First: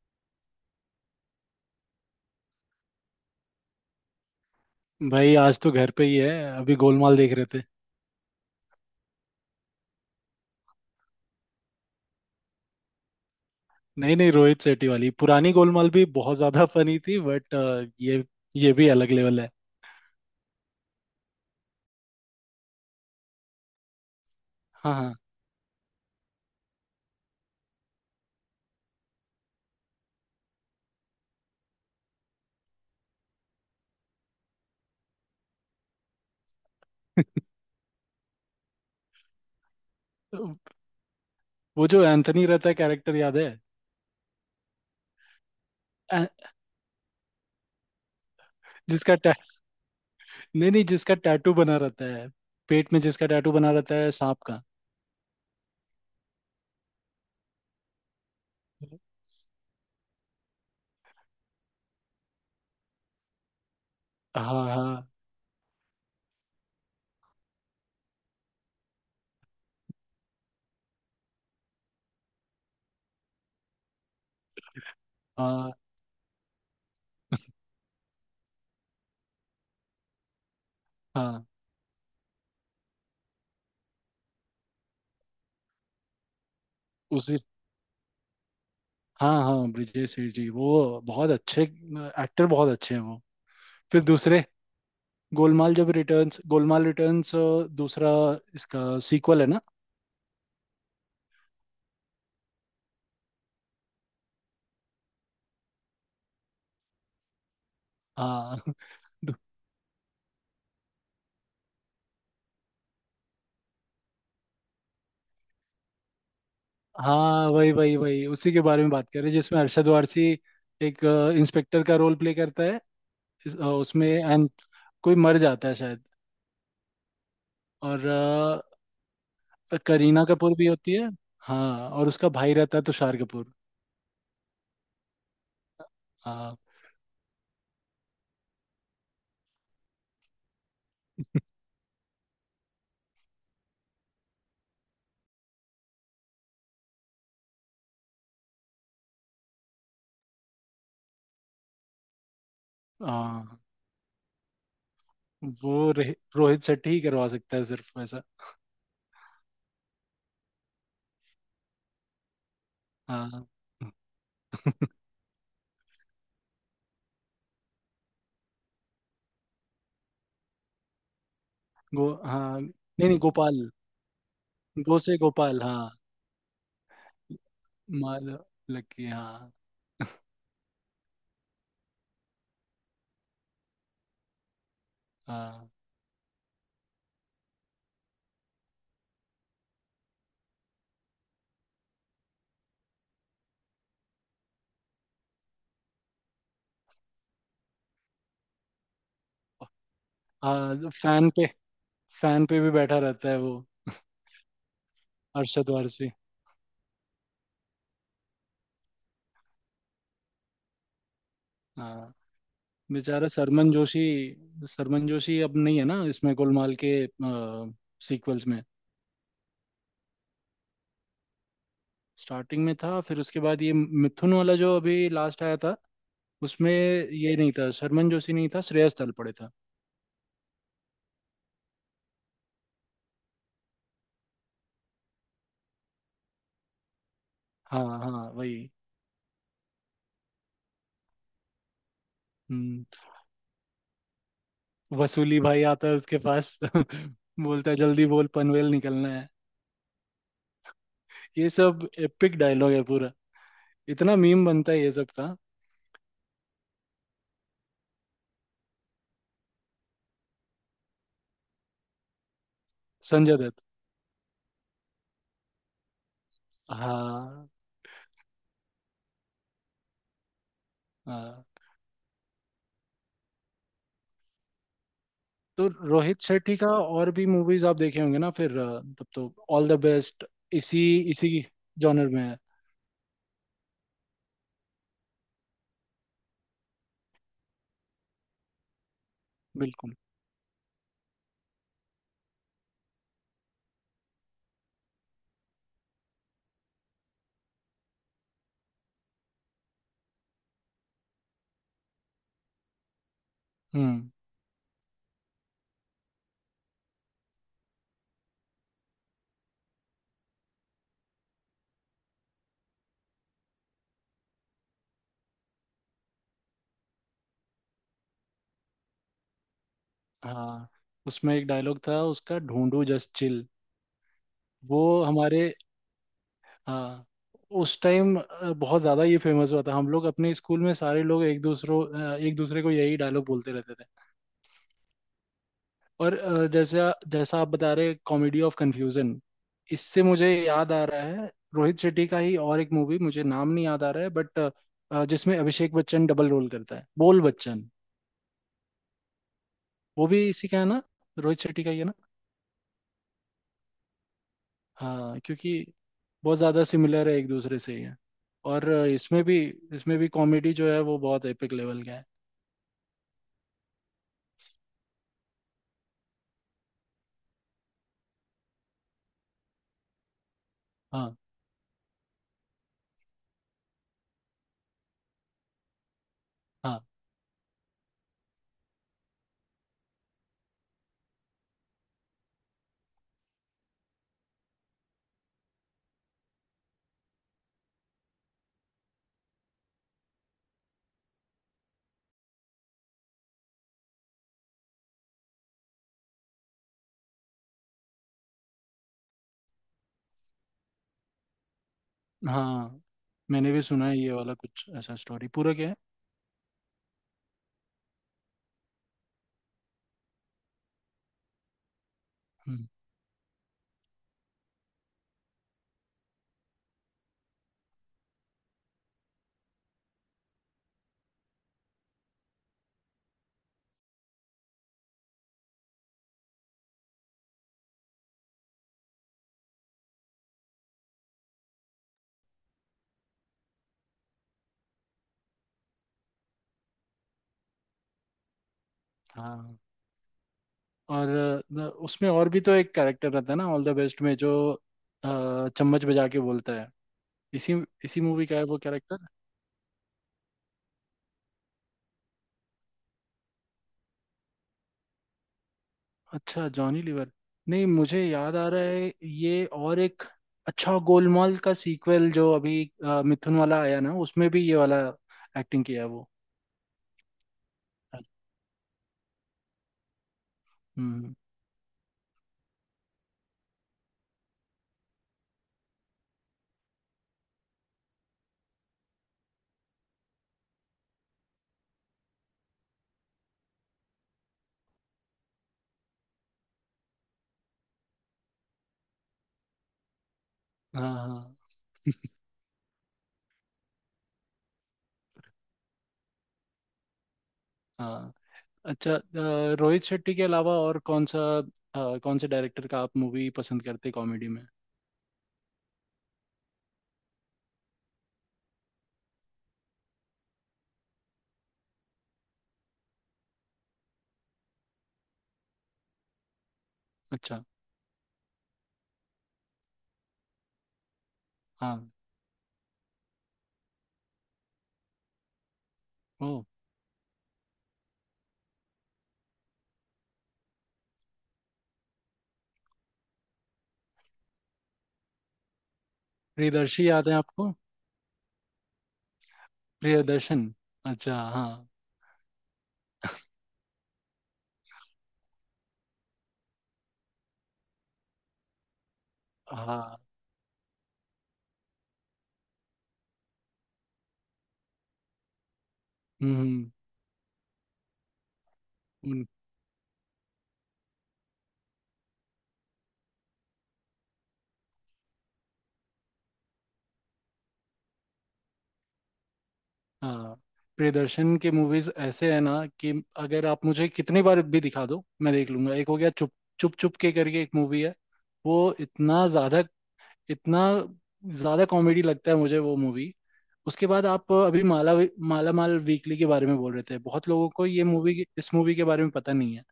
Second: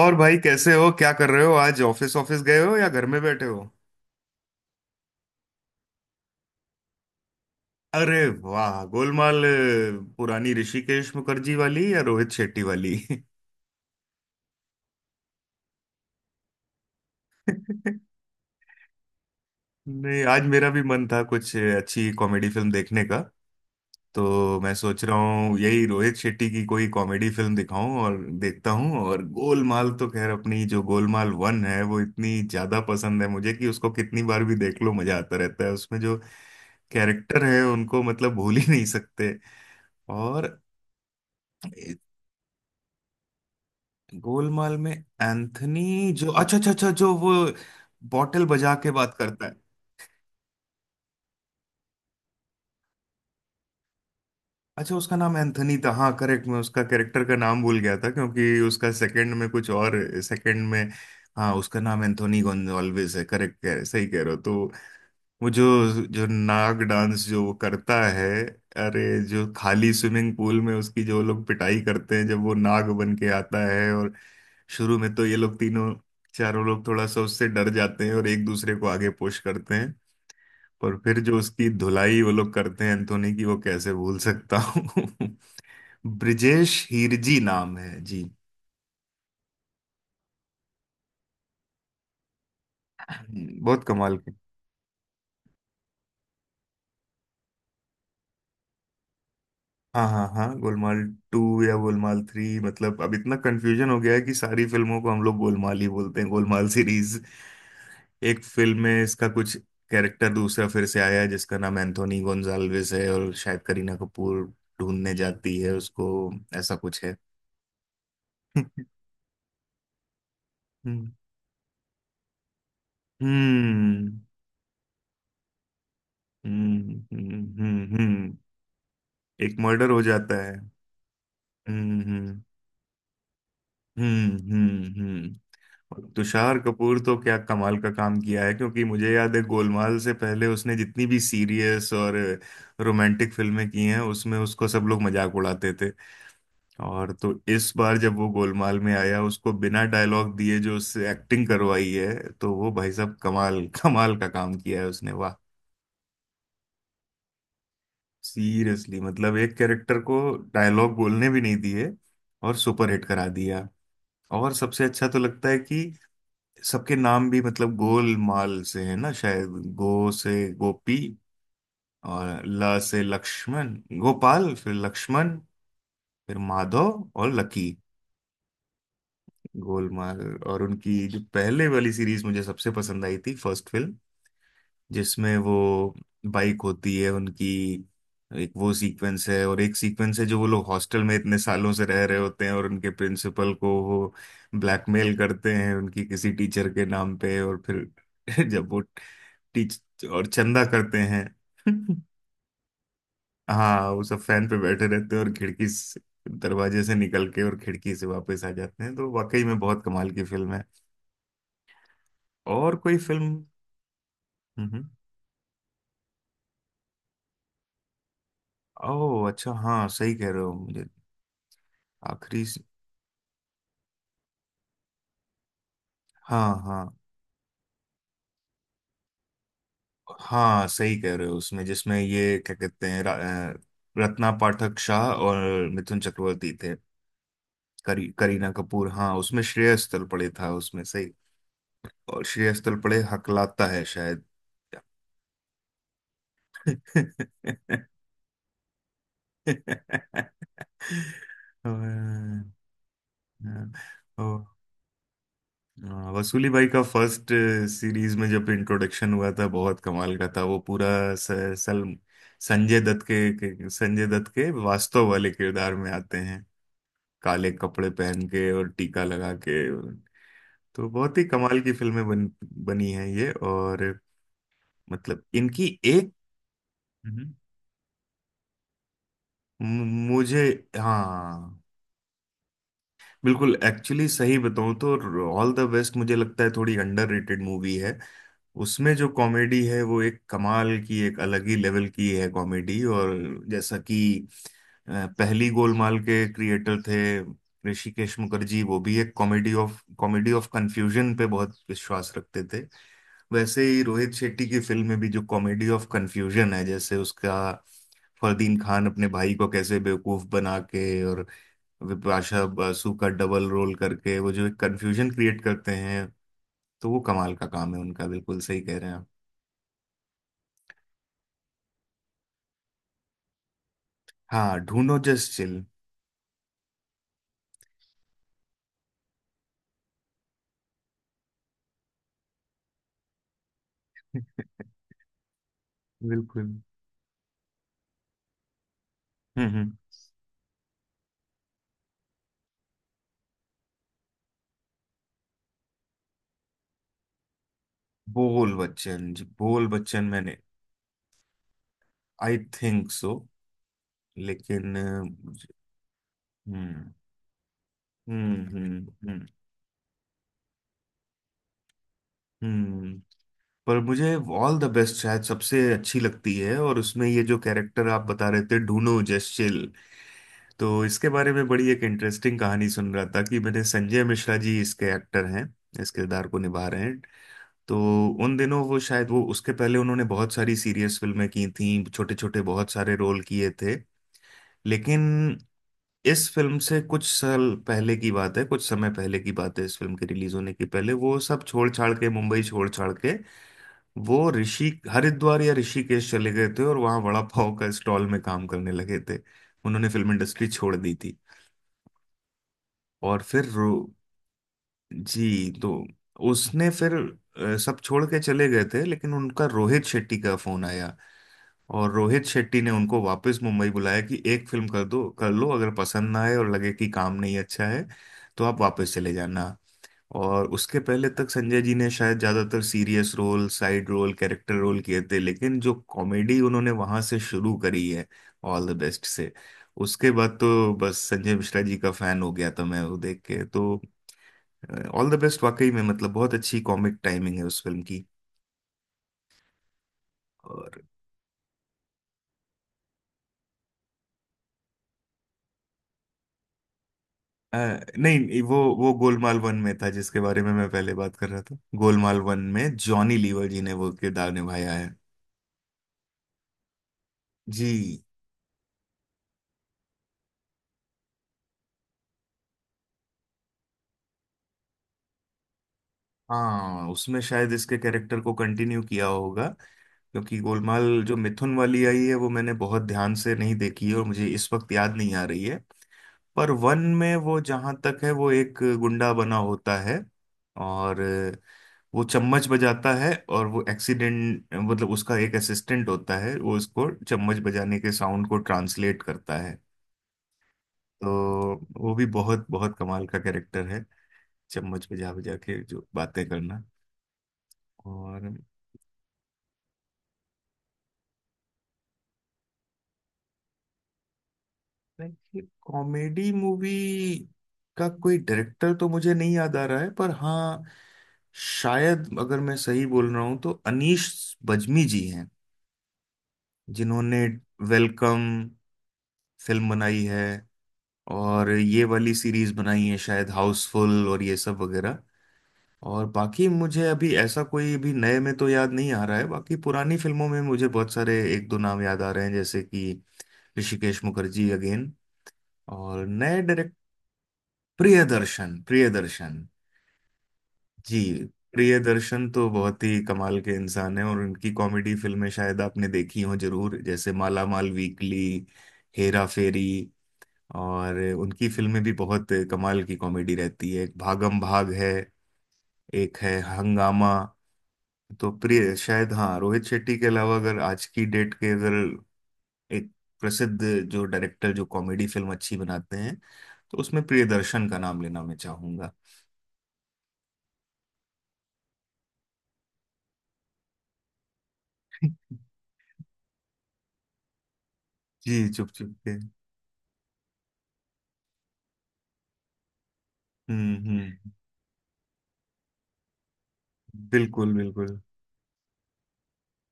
और भाई कैसे हो। क्या कर रहे हो। आज ऑफिस ऑफिस गए हो या घर में बैठे हो। भाई आज तो घर पे ही है। अभी गोलमाल देख रहे थे। अरे वाह, गोलमाल पुरानी ऋषिकेश मुखर्जी वाली या रोहित शेट्टी वाली नहीं नहीं, रोहित शेट्टी वाली। पुरानी गोलमाल भी बहुत ज्यादा फनी थी बट ये ये भी अलग लेवल है। नहीं, आज मेरा भी मन था कुछ अच्छी कॉमेडी फिल्म देखने का। तो मैं हाँ सोच हाँ। रहा हूँ यही रोहित शेट्टी की कोई कॉमेडी फिल्म दिखाऊं और देखता हूँ। और गोलमाल तो खैर, अपनी जो गोलमाल वन है वो इतनी ज्यादा पसंद है मुझे कि उसको कितनी बार भी देख लो मजा आता रहता है। उसमें जो कैरेक्टर है उनको मतलब भूल ही नहीं सकते। तो और वो ए- जो एंथनी रहता है कैरेक्टर, याद है? गोलमाल में एंथनी, जो ए- अच्छा अच्छा अच्छा, जो वो बॉटल बजा के बात जिसका करता है। नहीं नहीं, जिसका टैटू बना रहता है पेट में, जिसका टैटू बना रहता है सांप का। अच्छा, उसका नाम एंथनी था, हाँ, करेक्ट। मैं उसका कैरेक्टर का नाम भूल गया था, क्योंकि उसका सेकंड में कुछ और सेकंड में। हाँ, उसका नाम एंथोनी गोन्जाल्विस है, करेक्ट कह रहे, सही कह रहे हो। तो हाँ हाँ। वो जो जो नाग डांस जो वो करता है, अरे, जो खाली स्विमिंग पूल में उसकी जो लोग पिटाई करते हैं, जब वो नाग बन के आता है। और शुरू में तो ये लोग हाँ तीनों चारों लोग थोड़ा सा उससे डर जाते हैं और एक दूसरे को आगे पुश करते हैं। पर फिर जो हाँ उसकी धुलाई वो लोग करते हैं एंथोनी की, वो कैसे भूल सकता हूँ ब्रिजेश उसी। हीरजी नाम है जी हाँ हाँ, ब्रिजेश सेठ जी, वो बहुत अच्छे एक्टर, बहुत अच्छे हैं वो। बहुत फिर कमाल। दूसरे गोलमाल, जब रिटर्न्स, गोलमाल रिटर्न्स, दूसरा इसका सीक्वल है ना। हाँ हाँ हाँ, गोलमाल टू या गोलमाल थ्री, मतलब अब इतना कंफ्यूजन हो गया है कि सारी फिल्मों को हम लोग गोलमाल ही बोलते हैं, गोलमाल सीरीज। एक हाँ फिल्म में इसका दु- कुछ कैरेक्टर दूसरा फिर से आया है जिसका नाम एंथोनी गोंजाल्विस है, और शायद करीना कपूर ढूंढने जाती है उसको। ऐसा कुछ है हाँ वही वही वही, उसी के बारे में बात कर रहे हैं, जिसमें अरशद वारसी एक हम्म इंस्पेक्टर का रोल प्ले करता है। उसमें हम्म एंड कोई मर जाता है शायद। हम्म हम्म हम्म, और हम्म। एक मर्डर हो करीना जाता है। कपूर भी होती है। हाँ हम्म और उसका हम्म भाई रहता है तुषार कपूर। हम्म हम्म हम्म हाँ तुषार कपूर तो क्या कमाल का काम किया है, क्योंकि मुझे याद है गोलमाल से पहले उसने जितनी भी सीरियस और रोमांटिक फिल्में की हैं उसमें उसको सब लोग मजाक उड़ाते थे। और तो इस बार जब वो गोलमाल में आया, उसको बिना डायलॉग दिए जो उससे एक्टिंग करवाई है, तो वो भाई साहब हाँ। कमाल कमाल का काम किया है उसने, वाह। रोहित शेट्टी ही करवा सकता है सिर्फ वैसा। सीरियसली मतलब एक कैरेक्टर को डायलॉग बोलने भी नहीं दिए और सुपरहिट करा हाँ दिया। और सबसे अच्छा तो लगता है कि सबके नाम भी मतलब गोलमाल से है ना शायद। गो से गोपी गो और हाँ, ल से नहीं नहीं गोपाल। लक्ष्मण, गोपाल फिर गो से लक्ष्मण गोपाल हाँ। फिर माधव और लकी, माधव, लक्की हाँ। गोलमाल। और उनकी जो पहले वाली सीरीज मुझे सबसे पसंद आई थी फर्स्ट फिल्म, जिसमें वो हाँ बाइक होती है उनकी, एक वो सीक्वेंस है। और एक सीक्वेंस है जो वो लोग हॉस्टल में इतने सालों से रह रहे होते हैं और उनके प्रिंसिपल को वो ब्लैकमेल करते हैं उनकी किसी टीचर के नाम पे। और फिर जब वो टीच और चंदा हाँ। करते हैं फैन पे, फैन पे भी बैठा रहता है वो। हाँ, वो सब फैन पे बैठे रहते हैं और अरशद वारसी। दरवाजे से निकल के और खिड़की से वापस आ जाते हैं। तो वाकई में बहुत कमाल की फिल्म है। हाँ। और कोई फिल्म। बेचारा हम्म। सरमन जोशी। हम्म। सरमन जोशी अब नहीं है ना इसमें गोलमाल के सीक्वल्स में। ओह अच्छा, हाँ सही कह रहे हो। आखिरी से- स्टार्टिंग में था, फिर उसके बाद ये मिथुन वाला जो अभी लास्ट आया था, हाँ उसमें हाँ ये नहीं था। सरमन जोशी नहीं था, श्रेयस तलपड़े था। हाँ सही कह रहे हो। उसमें जिसमें ये क्या कहते हैं अ, रत्ना पाठक शाह और मिथुन चक्रवर्ती थे। हाँ हाँ करीना वही। कपूर, हाँ, उसमें श्रेयस तलपड़े था उसमें, सही। और श्रेयस हम्म। तलपड़े हकलाता है शायद वसूली भाई आता है उसके पास और, बोलता है जल्दी बोल, पनवेल निकलना है। ये सब एपिक और, डायलॉग है पूरा। इतना और, मीम बनता है ये सब का। वसूली भाई का फर्स्ट सीरीज में जब इंट्रोडक्शन हुआ था बहुत कमाल का था वो पूरा। स, सल संजय दत्त संजय दत्त। के संजय दत्त के वास्तव वाले किरदार में आते हैं, हाँ काले कपड़े पहन के और टीका लगा के। तो बहुत ही हाँ। कमाल की बनी हैं ये। और मतलब इनकी तो एक, रोहित शेट्टी का और भी हम्म। मूवीज आप देखे होंगे ना। फिर तब तो ऑल द मु- बेस्ट मुझे, इसी इसी हाँ जॉनर में है। बिल्कुल, एक्चुअली सही बताऊं तो ऑल द बेस्ट मुझे लगता है थोड़ी अंडररेटेड मूवी है। उसमें जो कॉमेडी है बिल्कुल। वो एक कमाल की, एक अलग ही लेवल की है कॉमेडी। और जैसा कि अ, पहली गोलमाल के क्रिएटर थे ऋषिकेश मुखर्जी, वो भी एक कॉमेडी ऑफ कन्फ्यूजन पे बहुत विश्वास रखते थे। वैसे ही हम्म। रोहित शेट्टी की फिल्म में भी जो कॉमेडी ऑफ कन्फ्यूजन है, जैसे उसका फरदीन खान अपने भाई को कैसे बेवकूफ बना के और विपाशा बासु का डबल रोल करके वो जो एक कंफ्यूजन क्रिएट करते हैं, तो वो कमाल का काम है उनका, बिल्कुल सही कह रहे हैं आप। हाँ उसमें एक डायलॉग था उसका, ढूंढू जस्ट चिल। हाँ, वो ढूंढो जस्ट हमारे। चिल हाँ, उस टाइम बहुत ज्यादा ये फेमस हुआ था। हम लोग अपने स्कूल में सारे लोग एक दूसरे को यही डायलॉग बोलते रहते थे। और बिल्कुल। जैसे जैसा आप बता रहे, कॉमेडी ऑफ कन्फ्यूजन। हम्म। इससे मुझे याद आ रहा है, रोहित शेट्टी का ही और एक मूवी, मुझे नाम नहीं याद आ रहा है बट जिसमें अभिषेक बच्चन डबल रोल करता है, बोल बच्चन। बोल बच्चन जी, बोल बच्चन वो भी मैंने, इसी का है ना, रोहित शेट्टी का ही है ना। I think so. लेकिन हाँ क्योंकि बहुत ज़्यादा हम्म सिमिलर है, एक दूसरे से ही है। और इसमें हम्म। भी इसमें भी कॉमेडी जो है वो बहुत एपिक लेवल का है। हम्म। पर मुझे ऑल द बेस्ट शायद सबसे अच्छी लगती है। और उसमें ये जो कैरेक्टर आप बता रहे थे ढूंढो जस्ट चिल, तो इसके हाँ। बारे में बड़ी एक इंटरेस्टिंग कहानी सुन रहा था कि, मैंने, संजय मिश्रा जी इसके एक्टर हैं, इस किरदार को निभा हाँ रहे हैं। तो उन दिनों वो शायद, वो उसके पहले उन्होंने बहुत सारी सीरियस फिल्में की थीं, छोटे छोटे बहुत सारे रोल किए थे। लेकिन इस फिल्म से कुछ साल पहले की बात है, कुछ समय पहले की बात है, इस फिल्म के रिलीज होने के पहले, वो सब छोड़ छाड़ के, मुंबई छोड़ छाड़ के, वो ऋषि हरिद्वार या ऋषिकेश चले गए थे और वहाँ वड़ा पाव का स्टॉल में काम करने लगे थे। उन्होंने फिल्म इंडस्ट्री छोड़ दी थी। हाँ। और फिर मैंने भी रो सुना है ये वाला, कुछ ऐसा स्टोरी जी। पूरा क्या तो है। उसने फिर सब छोड़ के चले गए थे, लेकिन उनका रोहित शेट्टी का फोन आया, और रोहित शेट्टी हम्म। ने उनको वापस मुंबई बुलाया कि एक फिल्म कर दो, कर लो, अगर पसंद ना आए और लगे कि काम नहीं अच्छा है तो आप वापस चले जाना। और उसके पहले तक संजय जी ने शायद ज्यादातर serious role, side role, character role किए थे, लेकिन जो कॉमेडी उन्होंने वहां से शुरू करी है, ऑल द बेस्ट से, उसके बाद तो बस संजय मिश्रा जी का फैन हो गया था मैं वो देख के। तो ऑल द बेस्ट वाकई में मतलब बहुत अच्छी कॉमिक टाइमिंग है उस फिल्म की। हाँ। और और न- उसमें और भी तो एक कैरेक्टर रहता है ना, ऑल द बेस्ट में, जो चम्मच बजा के बोलता है। इसी अ, इसी मूवी का नहीं, है वो वो वो कैरेक्टर। गोलमाल वन में था, जिसके बारे में मैं पहले बात कर रहा था। गोलमाल वन में जॉनी लीवर जी ने वो किरदार निभाया है अच्छा, जॉनी लीवर। नहीं जी। मुझे याद आ रहा है ये और एक। अच्छा, गोलमाल का सीक्वल जो अभी मिथुन वाला आया ना, उसमें भी ये वाला एक्टिंग किया है वो। हाँ, उसमें शायद इसके कैरेक्टर को कंटिन्यू किया होगा, क्योंकि गोलमाल हम्म। जो मिथुन वाली आई है वो मैंने बहुत ध्यान से नहीं देखी है और मुझे इस वक्त याद नहीं आ रही है। पर वन में वो जहां तक है वो एक गुंडा बना होता है, और वो चम्मच बजाता है, और वो एक्सीडेंट मतलब उसका एक असिस्टेंट होता है, वो उसको चम्मच बजाने के साउंड को ट्रांसलेट करता है। हाँ हाँ। तो वो भी बहुत बहुत कमाल का कैरेक्टर है, चम्मच बजा बजा के जो बातें करना। हाँ और अच्छा रोहित शेट्टी के अलावा और कौन सा कौन से डायरेक्टर का आप मूवी पसंद करते कॉमेडी में? देखिए, कॉमेडी मूवी का कोई डायरेक्टर तो मुझे नहीं याद आ रहा है, पर हाँ, शायद, अगर मैं सही बोल रहा हूँ तो अनीश बज्मी जी हैं, जिन्होंने अच्छा वेलकम फिल्म बनाई है, और हाँ। ये वाली सीरीज बनाई है शायद हाउसफुल और ये सब वगैरह। और ओ, बाकी मुझे अभी ऐसा कोई भी नए में तो याद नहीं आ रहा है। बाकी पुरानी फिल्मों में मुझे बहुत सारे एक दो नाम याद आ रहे हैं, जैसे कि ऋषिकेश मुखर्जी अगेन। और नए, प्रियदर्शी याद है आपको? प्रियदर्शन प्रियदर्शन प्रियदर्शन। जी, अच्छा हाँ प्रियदर्शन तो बहुत ही कमाल के इंसान हैं, और उनकी कॉमेडी फिल्में शायद आपने देखी हो जरूर, जैसे माला माल वीकली, हेरा फेरी। हाँ। और उनकी फिल्में भी बहुत कमाल की कॉमेडी रहती है, एक भागम भाग है, एक है हम्म। हंगामा। तो प्रिय, शायद उन- हाँ, रोहित शेट्टी के अलावा अगर आज की डेट के अगर एक प्रसिद्ध जो डायरेक्टर जो कॉमेडी फिल्म अच्छी बनाते हैं तो उसमें प्रियदर्शन का नाम लेना मैं चाहूंगा। हाँ प्रियदर्शन के मूवीज ऐसे है ना कि अगर आप मुझे कितनी बार भी दिखा दो मैं देख लूंगा। एक हो गया चुप, चुप चुप के करके एक मूवी है। जी, वो चुप चुप के। इतना ज्यादा, इतना ज्यादा कॉमेडी लगता है मुझे वो मूवी। उसके बाद आप हम्म। अभी माला, माला माल वीकली के बारे में बोल रहे थे। बहुत लोगों बिल्कुल को ये बिल्कुल, मूवी, इस मूवी के बारे में पता नहीं है।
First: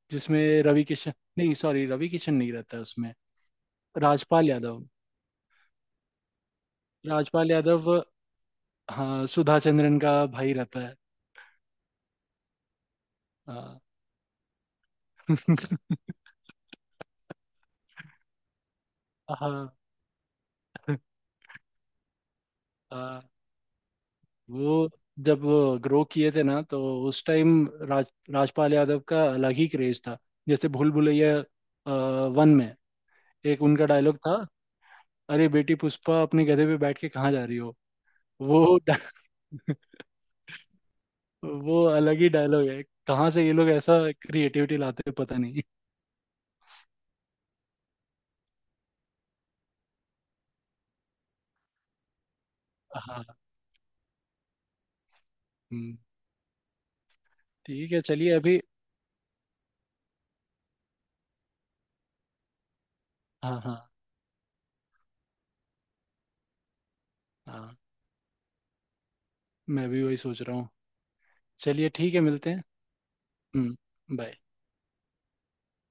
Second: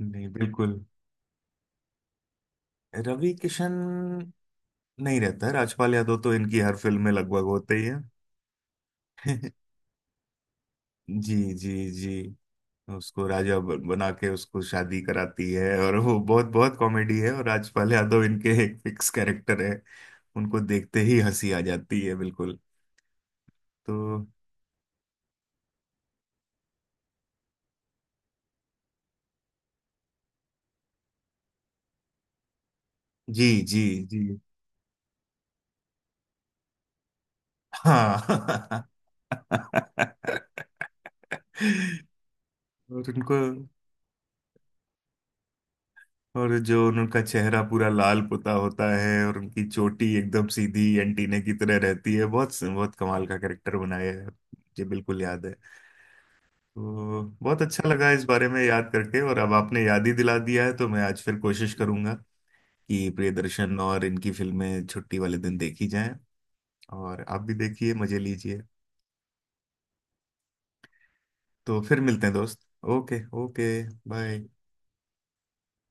नहीं जिसमें बिल्कुल। रवि किशन, नहीं सॉरी रवि किशन नहीं रहता है उसमें। रवि किशन राजपाल यादव। नहीं रहता है, राजपाल यादव तो इनकी हर फिल्म में लगभग राजपाल होते ही यादव है हाँ, सुधा चंद्रन का भाई रहता है। जी जी जी, उसको हाँ बना के उसको शादी कराती है, और वो बहुत बहुत कॉमेडी है, और राजपाल यादव इनके एक फिक्स कैरेक्टर हाँ है। उनको देखते ही हंसी आ जाती है, बिल्कुल। हाँ। तो वो जब वो ग्रो किए थे ना, तो उस टाइम राज, राजपाल यादव का अलग ही क्रेज था। जैसे भूल भुलैया वन में जी एक जी उनका डायलॉग जी, था, अरे बेटी पुष्पा अपने गधे पे बैठ के कहाँ जा रही हो। वो हाँ डा- वो अलग ही डायलॉग है। और कहाँ उनको, से ये लोग ऐसा क्रिएटिविटी लाते हैं पता नहीं। और जो उनका चेहरा पूरा लाल पुता होता है और उनकी चोटी एकदम सीधी एंटीना की तरह रहती है, बहुत बहुत कमाल का हाँ। कैरेक्टर बनाया है, मुझे बिल्कुल याद है। हम्म। तो बहुत अच्छा ठीक है, लगा इस चलिए बारे में अभी। याद करके, और अब आपने याद ही दिला दिया है तो मैं आज फिर कोशिश करूंगा कि हाँ हाँ। प्रियदर्शन और इनकी फिल्में छुट्टी वाले दिन देखी जाएं, और आप भी हाँ देखिए, मजे लीजिए। मैं भी वही सोच रहा हूँ। तो चलिए फिर ठीक है, मिलते हैं मिलते हैं। दोस्त, okay okay, hmm. Bye. Bye.